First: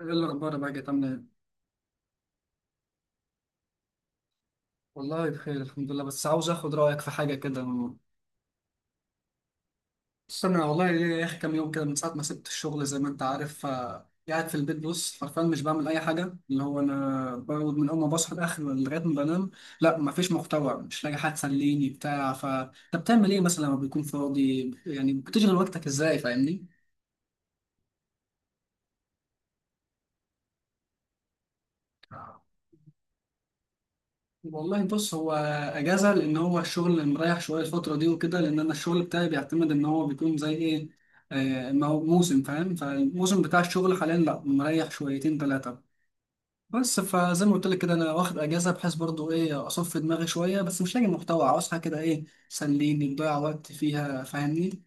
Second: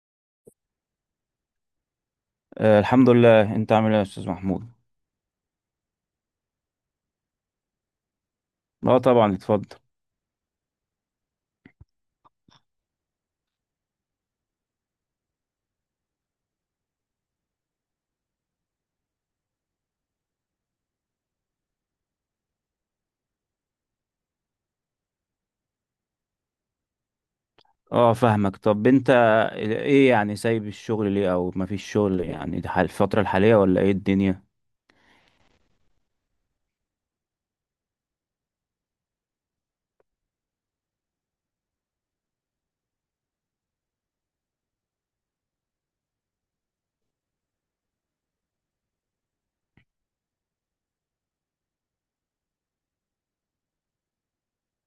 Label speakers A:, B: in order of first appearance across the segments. A: ايه الاخبار بقى كده؟ عامله ايه؟
B: الحمد لله، انت عامل ايه يا استاذ محمود؟
A: والله بخير الحمد لله، بس عاوز اخد رايك في حاجه كده.
B: اه طبعا اتفضل.
A: استنى والله ليا يا اخي كام يوم كده من ساعه ما سبت الشغل، زي ما انت عارف قاعد في البيت، بص فرفان مش بعمل اي حاجه، اللي هو انا بقعد من اول ما بصحى لاخر لغايه ما بنام. لا مفيش محتوى، مش لاقي حد تسليني بتاع. ف انت بتعمل ايه مثلا لما بيكون فاضي؟ يعني بتشغل وقتك ازاي؟ فاهمني؟
B: اه فاهمك. طب انت ايه يعني سايب الشغل ليه او مفيش شغل يعني ده الفترة الحالية ولا ايه الدنيا؟
A: والله بص، هو اجازه، لان هو الشغل مريح شويه الفتره دي وكده، لان انا الشغل بتاعي بيعتمد ان هو بيكون زي ايه، ما هو موسم، فاهم؟ فالموسم بتاع الشغل حاليا لا مريح شويتين ثلاثه. بس فزي ما قلت لك كده، انا واخد اجازه بحيث برضو ايه، اصفي دماغي شويه، بس مش لاقي محتوى، عاوز حاجه كده ايه تسليني، تضيع وقت فيها، فاهمني؟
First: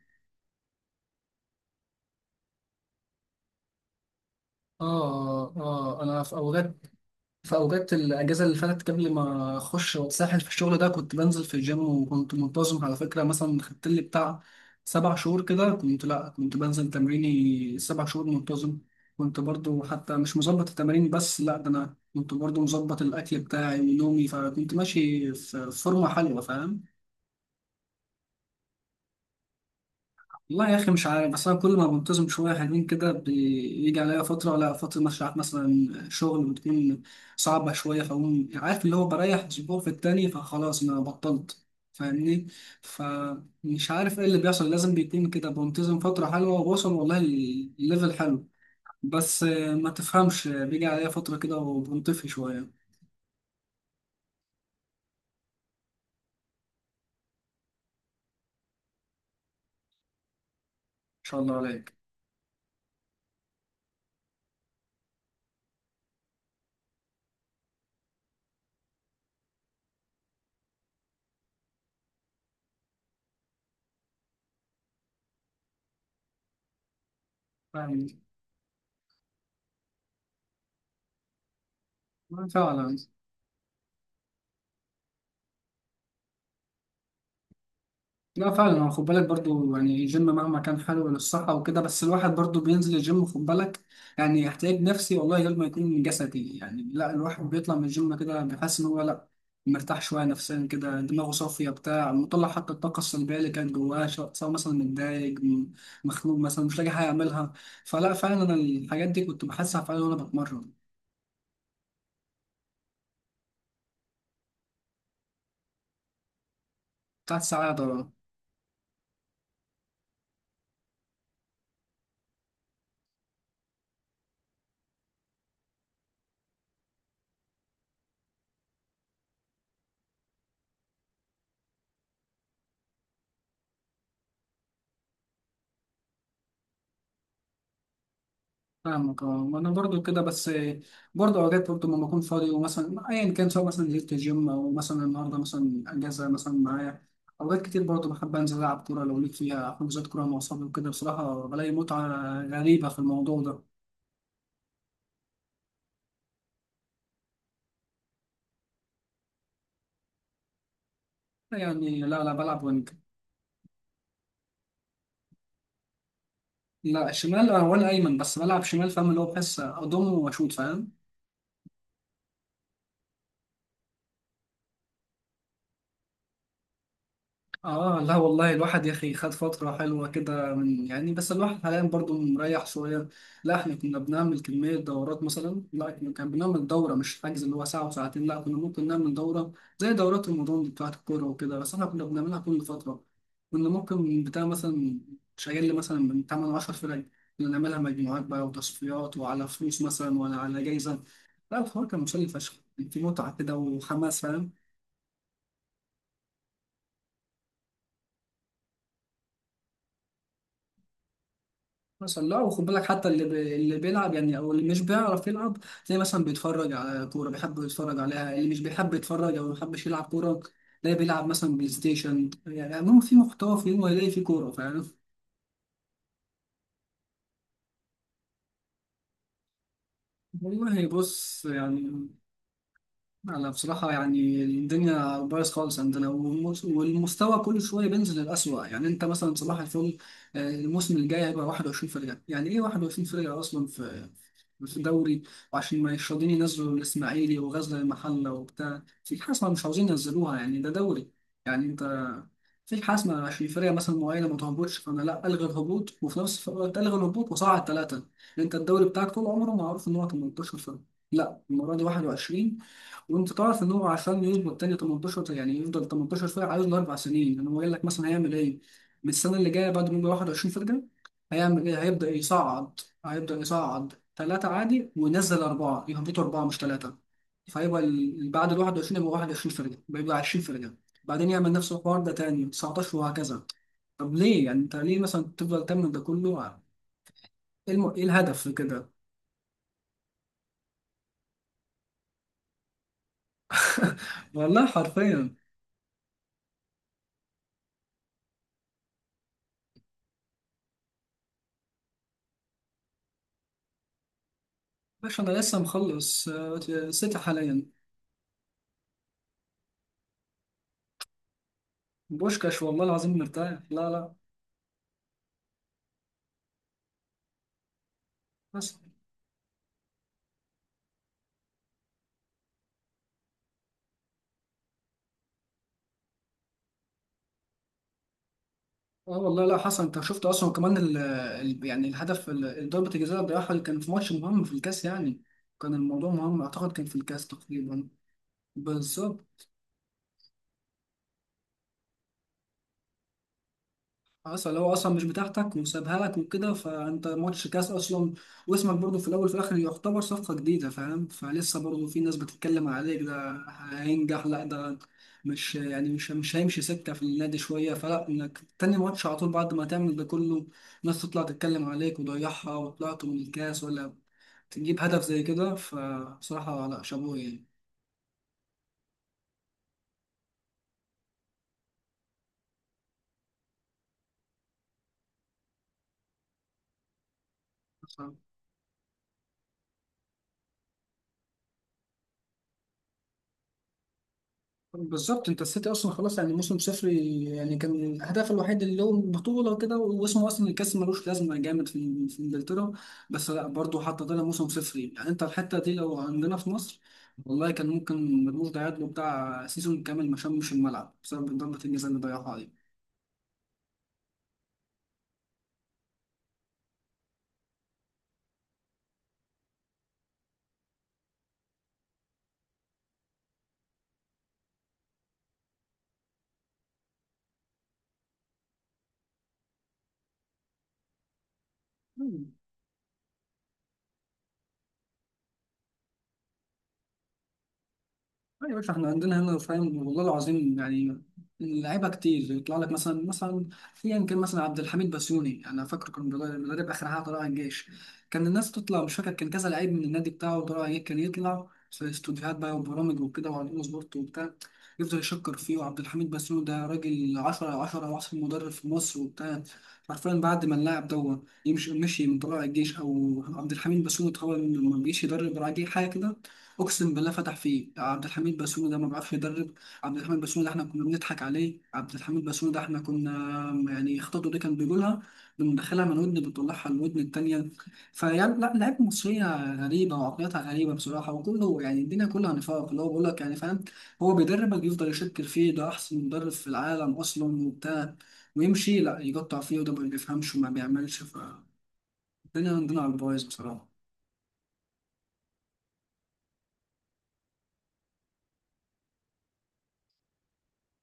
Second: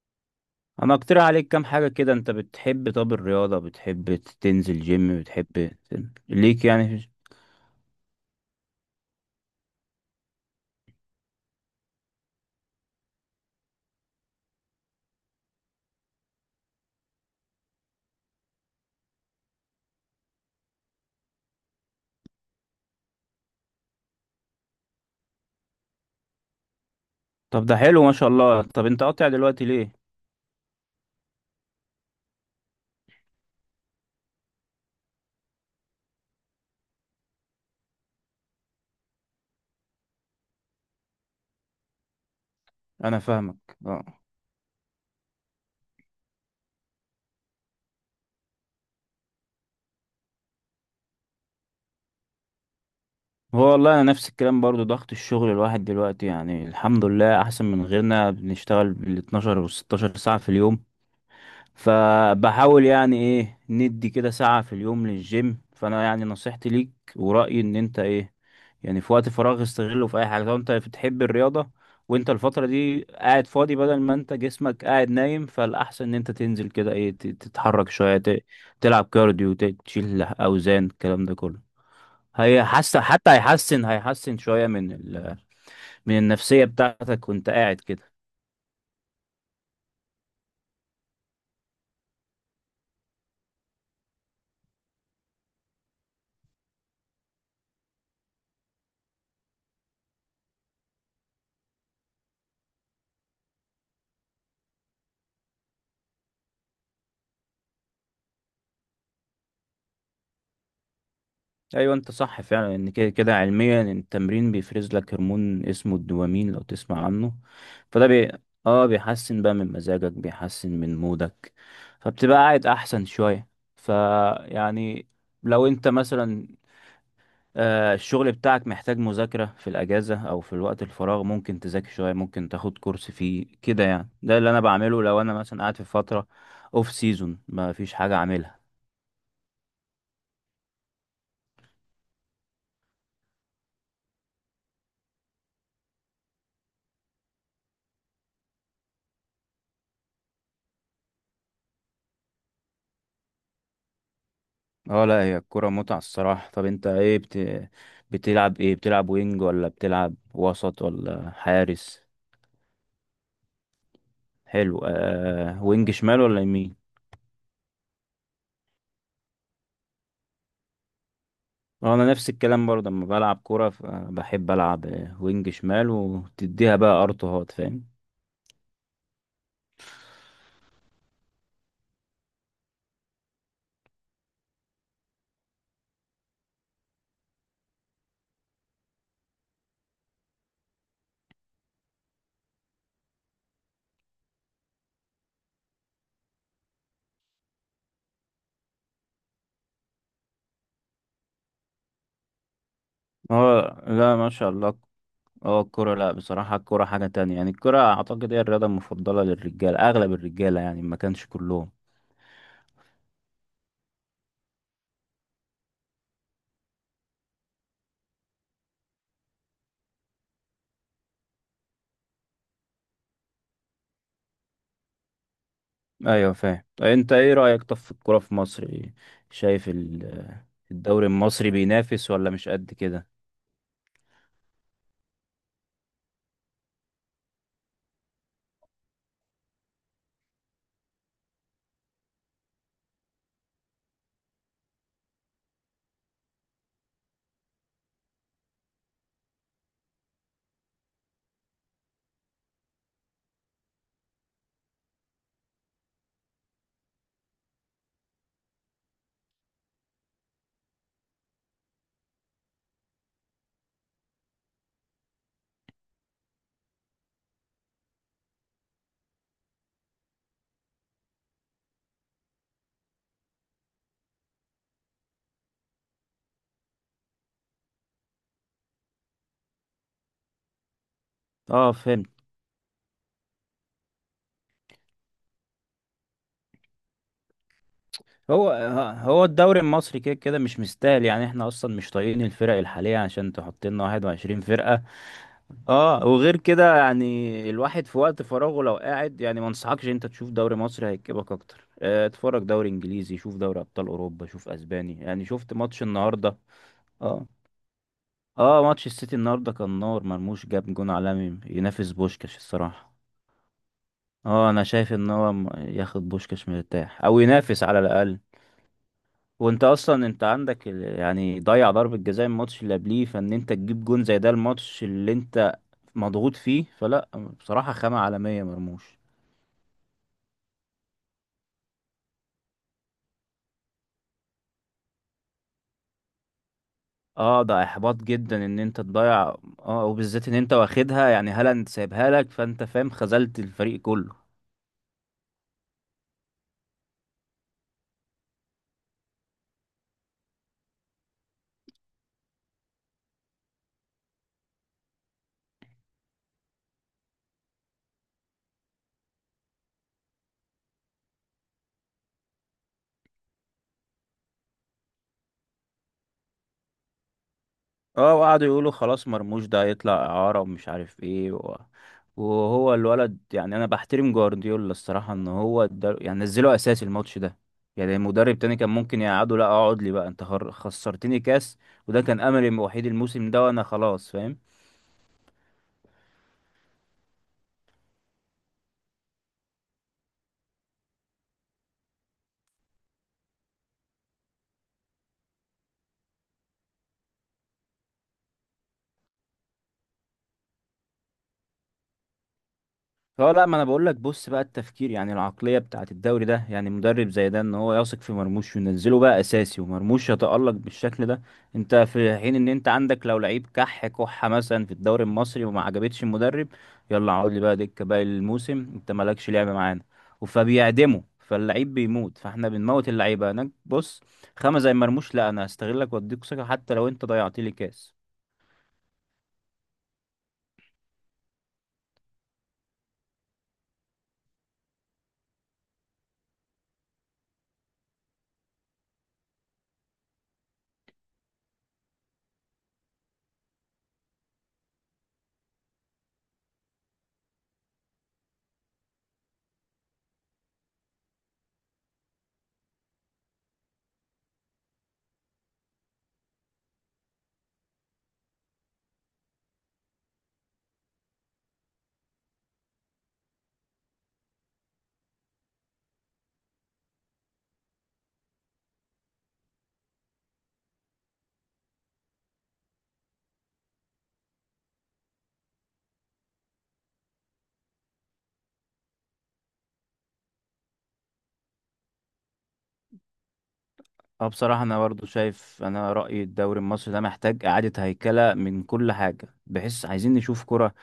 B: انا اقترح عليك كام حاجة كده. انت بتحب؟ طب الرياضة بتحب تنزل جيم؟
A: اه
B: بتحب
A: اه انا في
B: ليك
A: اوقات،
B: يعني؟
A: في أوقات الأجازة اللي فاتت قبل ما أخش وأتسحل في الشغل ده، كنت بنزل في الجيم وكنت منتظم على فكرة. مثلا خدت لي بتاع سبع شهور كده، كنت لأ كنت بنزل تمريني سبع شهور منتظم. كنت برضو حتى مش مظبط التمارين، بس لأ ده أنا كنت برضو مظبط الأكل بتاعي ونومي، فكنت ماشي في فورمة حلوة، فاهم؟
B: طب ده حلو ما شاء الله. طب انت قاطع دلوقتي ليه؟
A: والله يا اخي مش عارف، بس انا كل ما بنتظم شويه حلوين كده، بيجي عليا فتره، لا فتره مش عارف مثلا شغل بتكون صعبه شويه، فاقوم عارف اللي هو بريح اسبوع في التاني، فخلاص انا بطلت، فاهمني؟
B: انا فاهمك
A: فمش عارف
B: اه.
A: ايه اللي بيحصل، لازم بيكون كده بنتظم فتره حلوه وبوصل والله الليفل حلو، بس ما تفهمش بيجي عليا فتره كده وبنطفي شويه. ان
B: هو والله انا نفس الكلام برضو، ضغط الشغل. الواحد دلوقتي يعني الحمد لله احسن من غيرنا، بنشتغل بال 12 و 16 ساعة في اليوم،
A: شاء الله عليك.
B: فبحاول يعني ايه ندي كده ساعة في اليوم للجيم. فانا يعني نصيحتي ليك ورأيي ان انت ايه يعني في وقت فراغ استغله في اي حاجة. لو انت بتحب الرياضة وانت الفترة دي قاعد فاضي، بدل ما انت جسمك قاعد نايم فالاحسن ان انت تنزل كده ايه، تتحرك
A: فاهم.
B: شوية، تلعب كارديو، تشيل اوزان، الكلام ده كله. هي
A: فعلا.
B: حس حتى هيحسن شوية من من النفسية بتاعتك وانت قاعد كده.
A: لا فعلا، هو خد بالك برضو، يعني الجيم مهما كان حلو للصحة وكده، بس الواحد برضو بينزل الجيم، خد بالك، يعني احتياج نفسي والله غير ما يكون جسدي. يعني لا الواحد بيطلع من الجيم كده بيحس ان هو لا مرتاح شوية نفسيا، كده دماغه صافية بتاع، مطلع حتى الطاقة السلبية اللي كانت جواه، سواء مثلا متضايق، مخنوق مثلا، مش لاقي حاجة أعملها. فلا فعلا أنا الحاجات دي كنت بحسها فعلا وأنا بتمرن
B: ايوه انت صح فعلا، ان كده كده علميا التمرين بيفرز لك هرمون اسمه الدوبامين، لو تسمع عنه.
A: بتاعت ساعات.
B: فده بي... اه، بيحسن بقى من مزاجك، بيحسن من مودك، فبتبقى قاعد احسن شوية. فيعني لو انت مثلا الشغل بتاعك محتاج مذاكرة، في الاجازة او في الوقت الفراغ ممكن تذاكر شوية، ممكن تاخد كورس فيه كده. يعني ده اللي انا بعمله لو انا مثلا قاعد في فترة اوف سيزون ما فيش حاجة اعملها.
A: فاهمك. اه انا برضو كده بس، برضو اوقات برضو لما بكون فاضي، ومثلا ايا كان سواء مثلا نزلت الجيم او مثلا النهارده مثلا اجازه مثلا معايا، اوقات كتير برضو بحب انزل العب كوره، لو ليك فيها حجوزات كوره مع اصحابي وكده، بصراحه بلاقي متعه غريبه في الموضوع ده.
B: اه لا، هي الكرة متعة الصراحة. طب انت ايه بتلعب ايه؟ بتلعب وينج ولا بتلعب وسط ولا
A: يعني
B: حارس؟
A: لا لا بلعب وينج.
B: حلو، آه وينج شمال ولا يمين؟
A: لا الشمال، ولا ايمن بس بلعب شمال، فاهم؟ اللي هو بحس اضم واشوط، فاهم؟
B: اه انا نفس الكلام برضه، لما بلعب كرة بحب العب وينج شمال وتديها بقى ارتوهات فاهم.
A: اه لا والله الواحد يا اخي خد فترة حلوة كده، من يعني بس الواحد حاليا برضو مريح شوية. لا احنا كنا بنعمل كمية دورات، مثلا لا احنا كان بنعمل دورة مش حجز اللي هو ساعة وساعتين، لا كنا ممكن نعمل دورة زي دورات رمضان دي بتاعت الكورة وكده، بس احنا كنا بنعملها كل فترة. كنا ممكن بتاع مثلا شغال لي مثلا من 8 10 فرق، كنا نعملها مجموعات بقى وتصفيات، وعلى فلوس مثلا ولا على جايزة. لا الحوار كان مسلي فشخ، كان في متعة كده
B: اه لا
A: وحماس،
B: ما شاء
A: فاهم؟
B: الله. اه الكرة، لا بصراحة الكرة حاجة تانية. يعني الكرة اعتقد هي الرياضة المفضلة للرجال، اغلب الرجالة يعني ما كانش كلهم.
A: مثلا لا، وخد بالك حتى اللي بيلعب يعني، او اللي مش بيعرف يلعب، تلاقي مثلا بيتفرج على كوره، بيحب يتفرج عليها. اللي مش بيحب يتفرج او ما بيحبش يلعب كوره، تلاقي بيلعب مثلا بلاي ستيشن. يعني المهم في محتوى، في يوم هيلاقي في كوره، فاهم؟
B: ايوه فاهم. انت ايه رأيك طب في الكورة في مصر إيه؟ شايف
A: والله
B: الدوري
A: بص
B: المصري
A: يعني،
B: بينافس ولا مش قد كده؟
A: انا بصراحه يعني الدنيا بايظ خالص عندنا، والمستوى كل شويه بينزل للأسوأ. يعني انت مثلا صباح الفل، الموسم الجاي هيبقى 21 فرقه، يعني ايه 21 فرقه اصلا في الدوري؟ وعشان ما يشردين ينزلوا الاسماعيلي وغزل المحله وبتاع في حاسمه مش عاوزين ينزلوها، يعني ده دوري يعني. انت في حاسمه عشان فرقه مثلا معينه ما تهبطش، فانا لا الغي الهبوط، وفي نفس الوقت الغي الهبوط وصعد ثلاثه. انت الدوري بتاعك طول عمره معروف ان هو 18 فرقه، لا المره دي 21. وانت تعرف ان هو عشان يظبط التاني 18، يعني يفضل 18 فرقه، عايز له اربع سنين. يعني هو قال لك مثلا هيعمل ايه؟ من السنه اللي جايه بعد ما يبقى 21 فرقه هيعمل ايه؟ هيبدا يصعد، هيبدا يصعد ثلاثه عادي وينزل اربعه، يهبطوا اربعه مش ثلاثه، فيبقى بعد ال 21 يبقى 21 فرقه، بيبقى 20 فرقه. بعدين يعمل نفس
B: اه
A: الحوار
B: فهمت.
A: ده تاني 19 وهكذا. طب ليه يعني انت ليه مثلا تفضل تعمل ده كله؟ ايه إيه الهدف
B: هو
A: في كده؟
B: هو الدوري المصري كده كده مش مستاهل. يعني احنا اصلا مش طايقين الفرق الحالية عشان تحط لنا 21
A: والله
B: فرقة.
A: حرفيا.
B: اه وغير كده، يعني الواحد في وقت فراغه لو قاعد يعني ما انصحكش انت تشوف دوري مصري، هيكبك اكتر. اتفرج دوري انجليزي، شوف دوري ابطال اوروبا، شوف اسباني.
A: باش
B: يعني
A: انا
B: شفت
A: لسه
B: ماتش
A: مخلص
B: النهارده؟
A: سيتي
B: آه.
A: حاليا.
B: اه ماتش السيتي النهارده كان نار، مرموش جاب جون عالمي ينافس بوشكاش
A: بوشكاش، والله
B: الصراحه.
A: العظيم مرتاح. لا لا
B: اه انا شايف ان هو ياخد بوشكاش مرتاح، او ينافس على الاقل.
A: حسن.
B: وانت اصلا انت عندك يعني ضيع ضربه جزاء الماتش اللي قبليه، فان انت تجيب جون زي ده الماتش اللي انت مضغوط فيه، فلا بصراحه خامه عالميه مرموش.
A: اه والله لا حسن، انت شفت اصلا كمان يعني الهدف ضربة الجزاء اللي ضيعها، اللي كان في ماتش مهم في الكاس يعني، كان الموضوع مهم، اعتقد كان في الكاس
B: اه ده
A: تقريبا.
B: احباط جدا ان انت تضيع،
A: بالظبط.
B: اه وبالذات ان انت واخدها. يعني هالاند سايبها لك، فانت فاهم خذلت الفريق كله.
A: اصل هو اصلا مش بتاعتك وسابها لك وكده، فانت ماتش كاس اصلا، واسمك برضه في الاول وفي الاخر يعتبر صفقه جديده، فاهم؟ فلسه برضه في ناس بتتكلم عليك، ده هينجح لا ده، مش يعني مش مش هيمشي سكه في النادي شويه، فلا انك تاني ماتش على طول بعد ما تعمل ده كله، ناس تطلع تتكلم عليك وضيعها وطلعت من الكاس، ولا تجيب هدف زي كده، فبصراحه لا شابوه يعني.
B: اه وقعدوا يقولوا خلاص مرموش ده هيطلع إعارة ومش عارف ايه وهو الولد، يعني انا بحترم جوارديولا الصراحة ان هو ده يعني نزله اساسي الماتش ده. يعني مدرب تاني كان ممكن يقعده، لا اقعد لي بقى انت خسرتني كاس، وده كان املي الوحيد الموسم ده وانا خلاص فاهم.
A: بالظبط، انت السيتي اصلا خلاص يعني موسم صفري، يعني كان هدفه الوحيد اللي هو البطوله وكده، واسمه اصلا الكاس ملوش لازمه جامد في في انجلترا، بس لا برضه حتى طلع موسم صفري. يعني انت الحته دي لو عندنا في مصر، والله كان ممكن مرموش ده يعادله بتاع سيزون كامل ما شمش الملعب بسبب ضربه الجزاء اللي ضيعها
B: اه لا، ما انا بقول لك بص بقى التفكير، يعني العقليه بتاعت الدوري ده. يعني مدرب زي ده ان هو يثق في مرموش وينزله بقى اساسي، ومرموش يتالق بالشكل ده. انت في حين ان انت عندك لو لعيب كح كحه مثلا في الدوري المصري وما عجبتش المدرب، يلا اقعد لي بقى دكه باقي الموسم انت مالكش لعبه معانا. فبيعدمه، فاللعيب بيموت،
A: عليه.
B: فاحنا بنموت اللعيبه هناك. بص خامه زي مرموش، لا انا هستغلك واديك ثقه حتى لو انت ضيعت لي كاس.
A: لا يا باشا احنا عندنا هنا، فاهم؟ والله العظيم يعني اللعيبه كتير، يطلع لك مثلا مثلا ايا كان مثلا عبد الحميد بسيوني، انا فاكر كان مدرب مدرب اخر حاجه طلع الجيش، كان الناس تطلع، مش فاكر كان كذا لعيب من النادي بتاعه طلع الجيش، كان يطلع في استوديوهات بقى وبرامج وكده وعلى اون سبورت وبتاع، يفضل يشكر فيه، وعبد الحميد بسيوني ده راجل 10 على 10، واحسن مدرب في مصر وبتاع. حرفيا بعد ما اللاعب ده يمشي، مشي من طلائع الجيش، او عبد الحميد بسيوني اتخرج ما بيجيش يدرب راجل حاجه كده. اقسم بالله فتح فيه، عبد الحميد بسوني ده ما بيعرفش يدرب. عبد الحميد بسوني ده احنا كنا بنضحك عليه، عبد الحميد بسوني ده احنا كنا يعني خطته دي كان بيقولها، بندخلها من ودن بنطلعها الودن التانية. فيعني لا لعيبه مصريه غريبه وعقليتها غريبه بصراحه، وكله يعني الدنيا كلها نفاق، اللي هو بيقول لك يعني، فاهم؟ هو بيدربك يفضل يشكر فيه، ده احسن مدرب في العالم اصلا وبتاع، ويمشي لا يقطع فيه، وده ما بيفهمش وما بيعملش. فالدنيا عندنا على البايظ بصراحه.
B: اه بصراحة أنا برضو شايف، أنا رأيي الدوري المصري ده محتاج إعادة هيكلة من كل حاجة، بحيث عايزين نشوف كرة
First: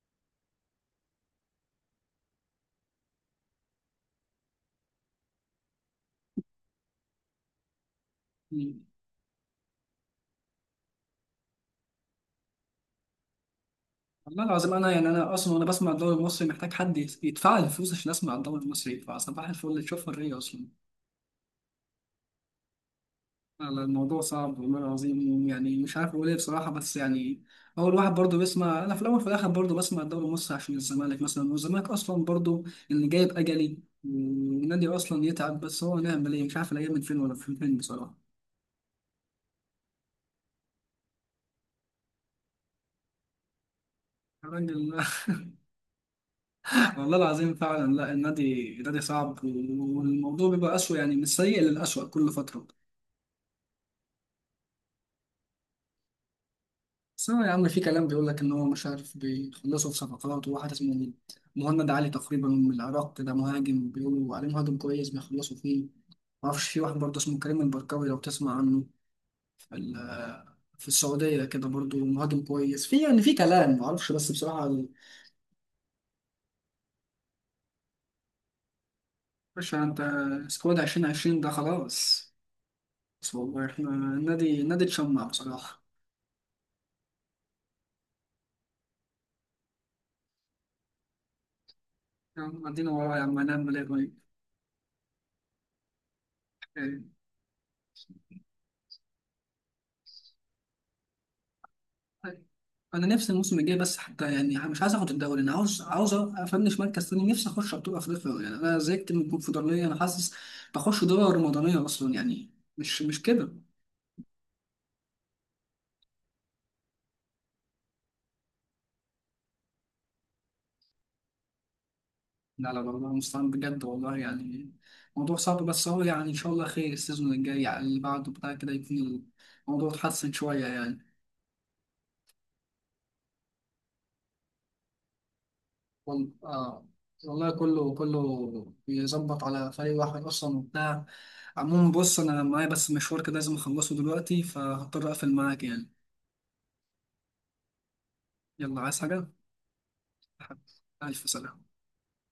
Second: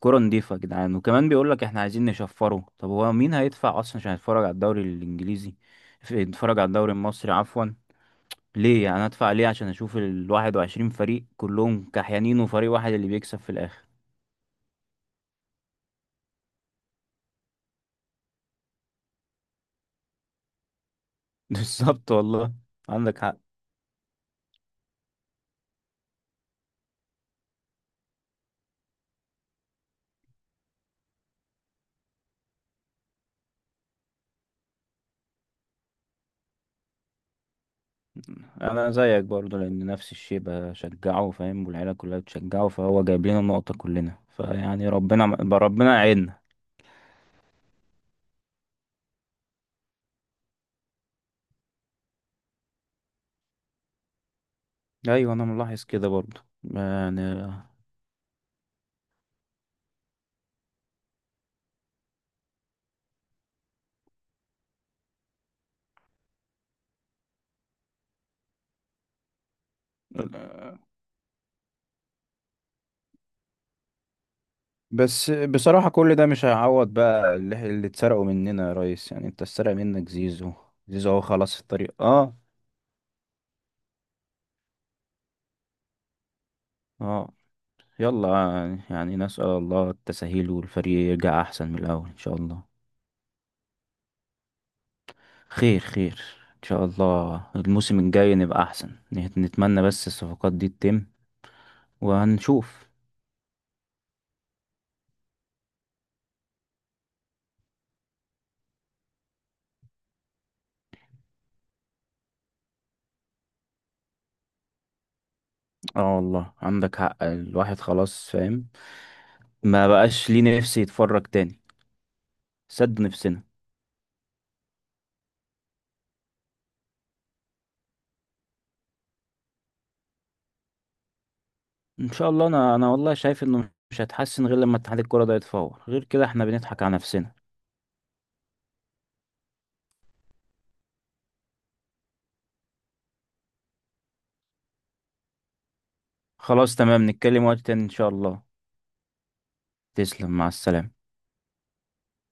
B: كرة نضيفة يا جدعان. وكمان بيقولك إحنا عايزين نشفره. طب هو مين هيدفع أصلا عشان يتفرج على الدوري الإنجليزي، يتفرج على الدوري المصري عفوا؟ ليه يعني أنا أدفع ليه عشان أشوف الواحد وعشرين فريق كلهم كحيانين وفريق واحد اللي بيكسب في الآخر؟
A: والله العظيم انا يعني انا اصلا وانا بسمع الدوري المصري محتاج حد يدفع لي الفلوس عشان اسمع الدوري المصري، فصباح الفل اللي تشوف الرية اصلا.
B: بالظبط والله، عندك حق.
A: لا، الموضوع صعب والله العظيم، يعني مش عارف اقول ايه بصراحه، بس يعني هو الواحد برضه بيسمع، انا في الاول وفي الاخر برضه بسمع الدوري المصري عشان الزمالك مثلا، والزمالك اصلا برضه اللي جايب اجلي، والنادي اصلا يتعب، بس هو نعمل ايه؟ مش عارف الايام من فين ولا من فين بصراحه.
B: انا زيك برضو لان نفس الشيء بشجعه فاهم، والعيله كلها بتشجعه، فهو جايب لنا النقطه كلنا.
A: يا
B: فيعني
A: راجل.
B: ربنا، ربنا يعيننا.
A: والله العظيم فعلا. لا النادي النادي صعب، والموضوع بيبقى اسوء، يعني من السيء للاسوء كل فتره.
B: ايوه انا ملاحظ كده برضو يعني.
A: بس هو يا عم في كلام بيقول لك إن هو مش عارف بيخلصوا في صفقات، وواحد اسمه مهند علي تقريبا من العراق ده مهاجم، بيقولوا عليه مهاجم كويس بيخلصوا فيه. معرفش في واحد برضه اسمه كريم البركاوي، لو تسمع عنه، في في السعودية كده برضه مهاجم كويس. في يعني في كلام معرفش، بس بصراحة
B: بس بصراحه كل ده مش هيعوض بقى اللي اتسرقوا مننا يا ريس. يعني انت اتسرق
A: باشا أنت
B: منك زيزو.
A: سكواد
B: زيزو اهو
A: 2020 ده
B: خلاص في الطريق.
A: خلاص.
B: اه
A: بس والله إحنا النادي النادي اتشمع بصراحة.
B: اه، يلا يعني، يعني نسأل الله التسهيل والفريق يرجع احسن من الاول ان شاء
A: يا
B: الله.
A: عم عدينا وراه يا عم، هنعمل إيه؟
B: خير خير. ان شاء
A: طيب.
B: الله الموسم الجاي نبقى احسن، نتمنى بس الصفقات دي تتم
A: طيب.
B: وهنشوف.
A: انا نفسي الموسم الجاي بس حتى، يعني مش عايز اخد الدوري، انا عاوز عاوز افنش مركز تاني، نفسي اخش ابطال افريقيا، يعني انا زهقت من الكونفدراليه، انا حاسس بخش دوري رمضانيه اصلا، يعني مش كده.
B: اه والله عندك حق، الواحد خلاص فاهم ما بقاش ليه نفس يتفرج تاني.
A: لا لا
B: سد
A: والله
B: نفسنا.
A: مستعان بجد والله، يعني موضوع صعب. بس هو يعني ان شاء الله خير، السيزون الجاي على اللي بعده بتاع كده يكون الموضوع اتحسن شويه يعني.
B: ان شاء الله. انا والله شايف انه مش هتحسن غير لما اتحاد الكرة ده يتفور، غير كده
A: وال-
B: احنا بنضحك
A: آه،
B: على نفسنا.
A: والله كله كله بيظبط على فريق واحد اصلا وبتاع. عموما بص، انا معايا بس مشوار كده لازم اخلصه دلوقتي، فهضطر اقفل معاك يعني.
B: خلاص تمام، نتكلم وقت تاني ان شاء الله.
A: يلا، عايز حاجة؟
B: تسلم، مع
A: حبيبي،
B: السلامة.
A: الف سلامة.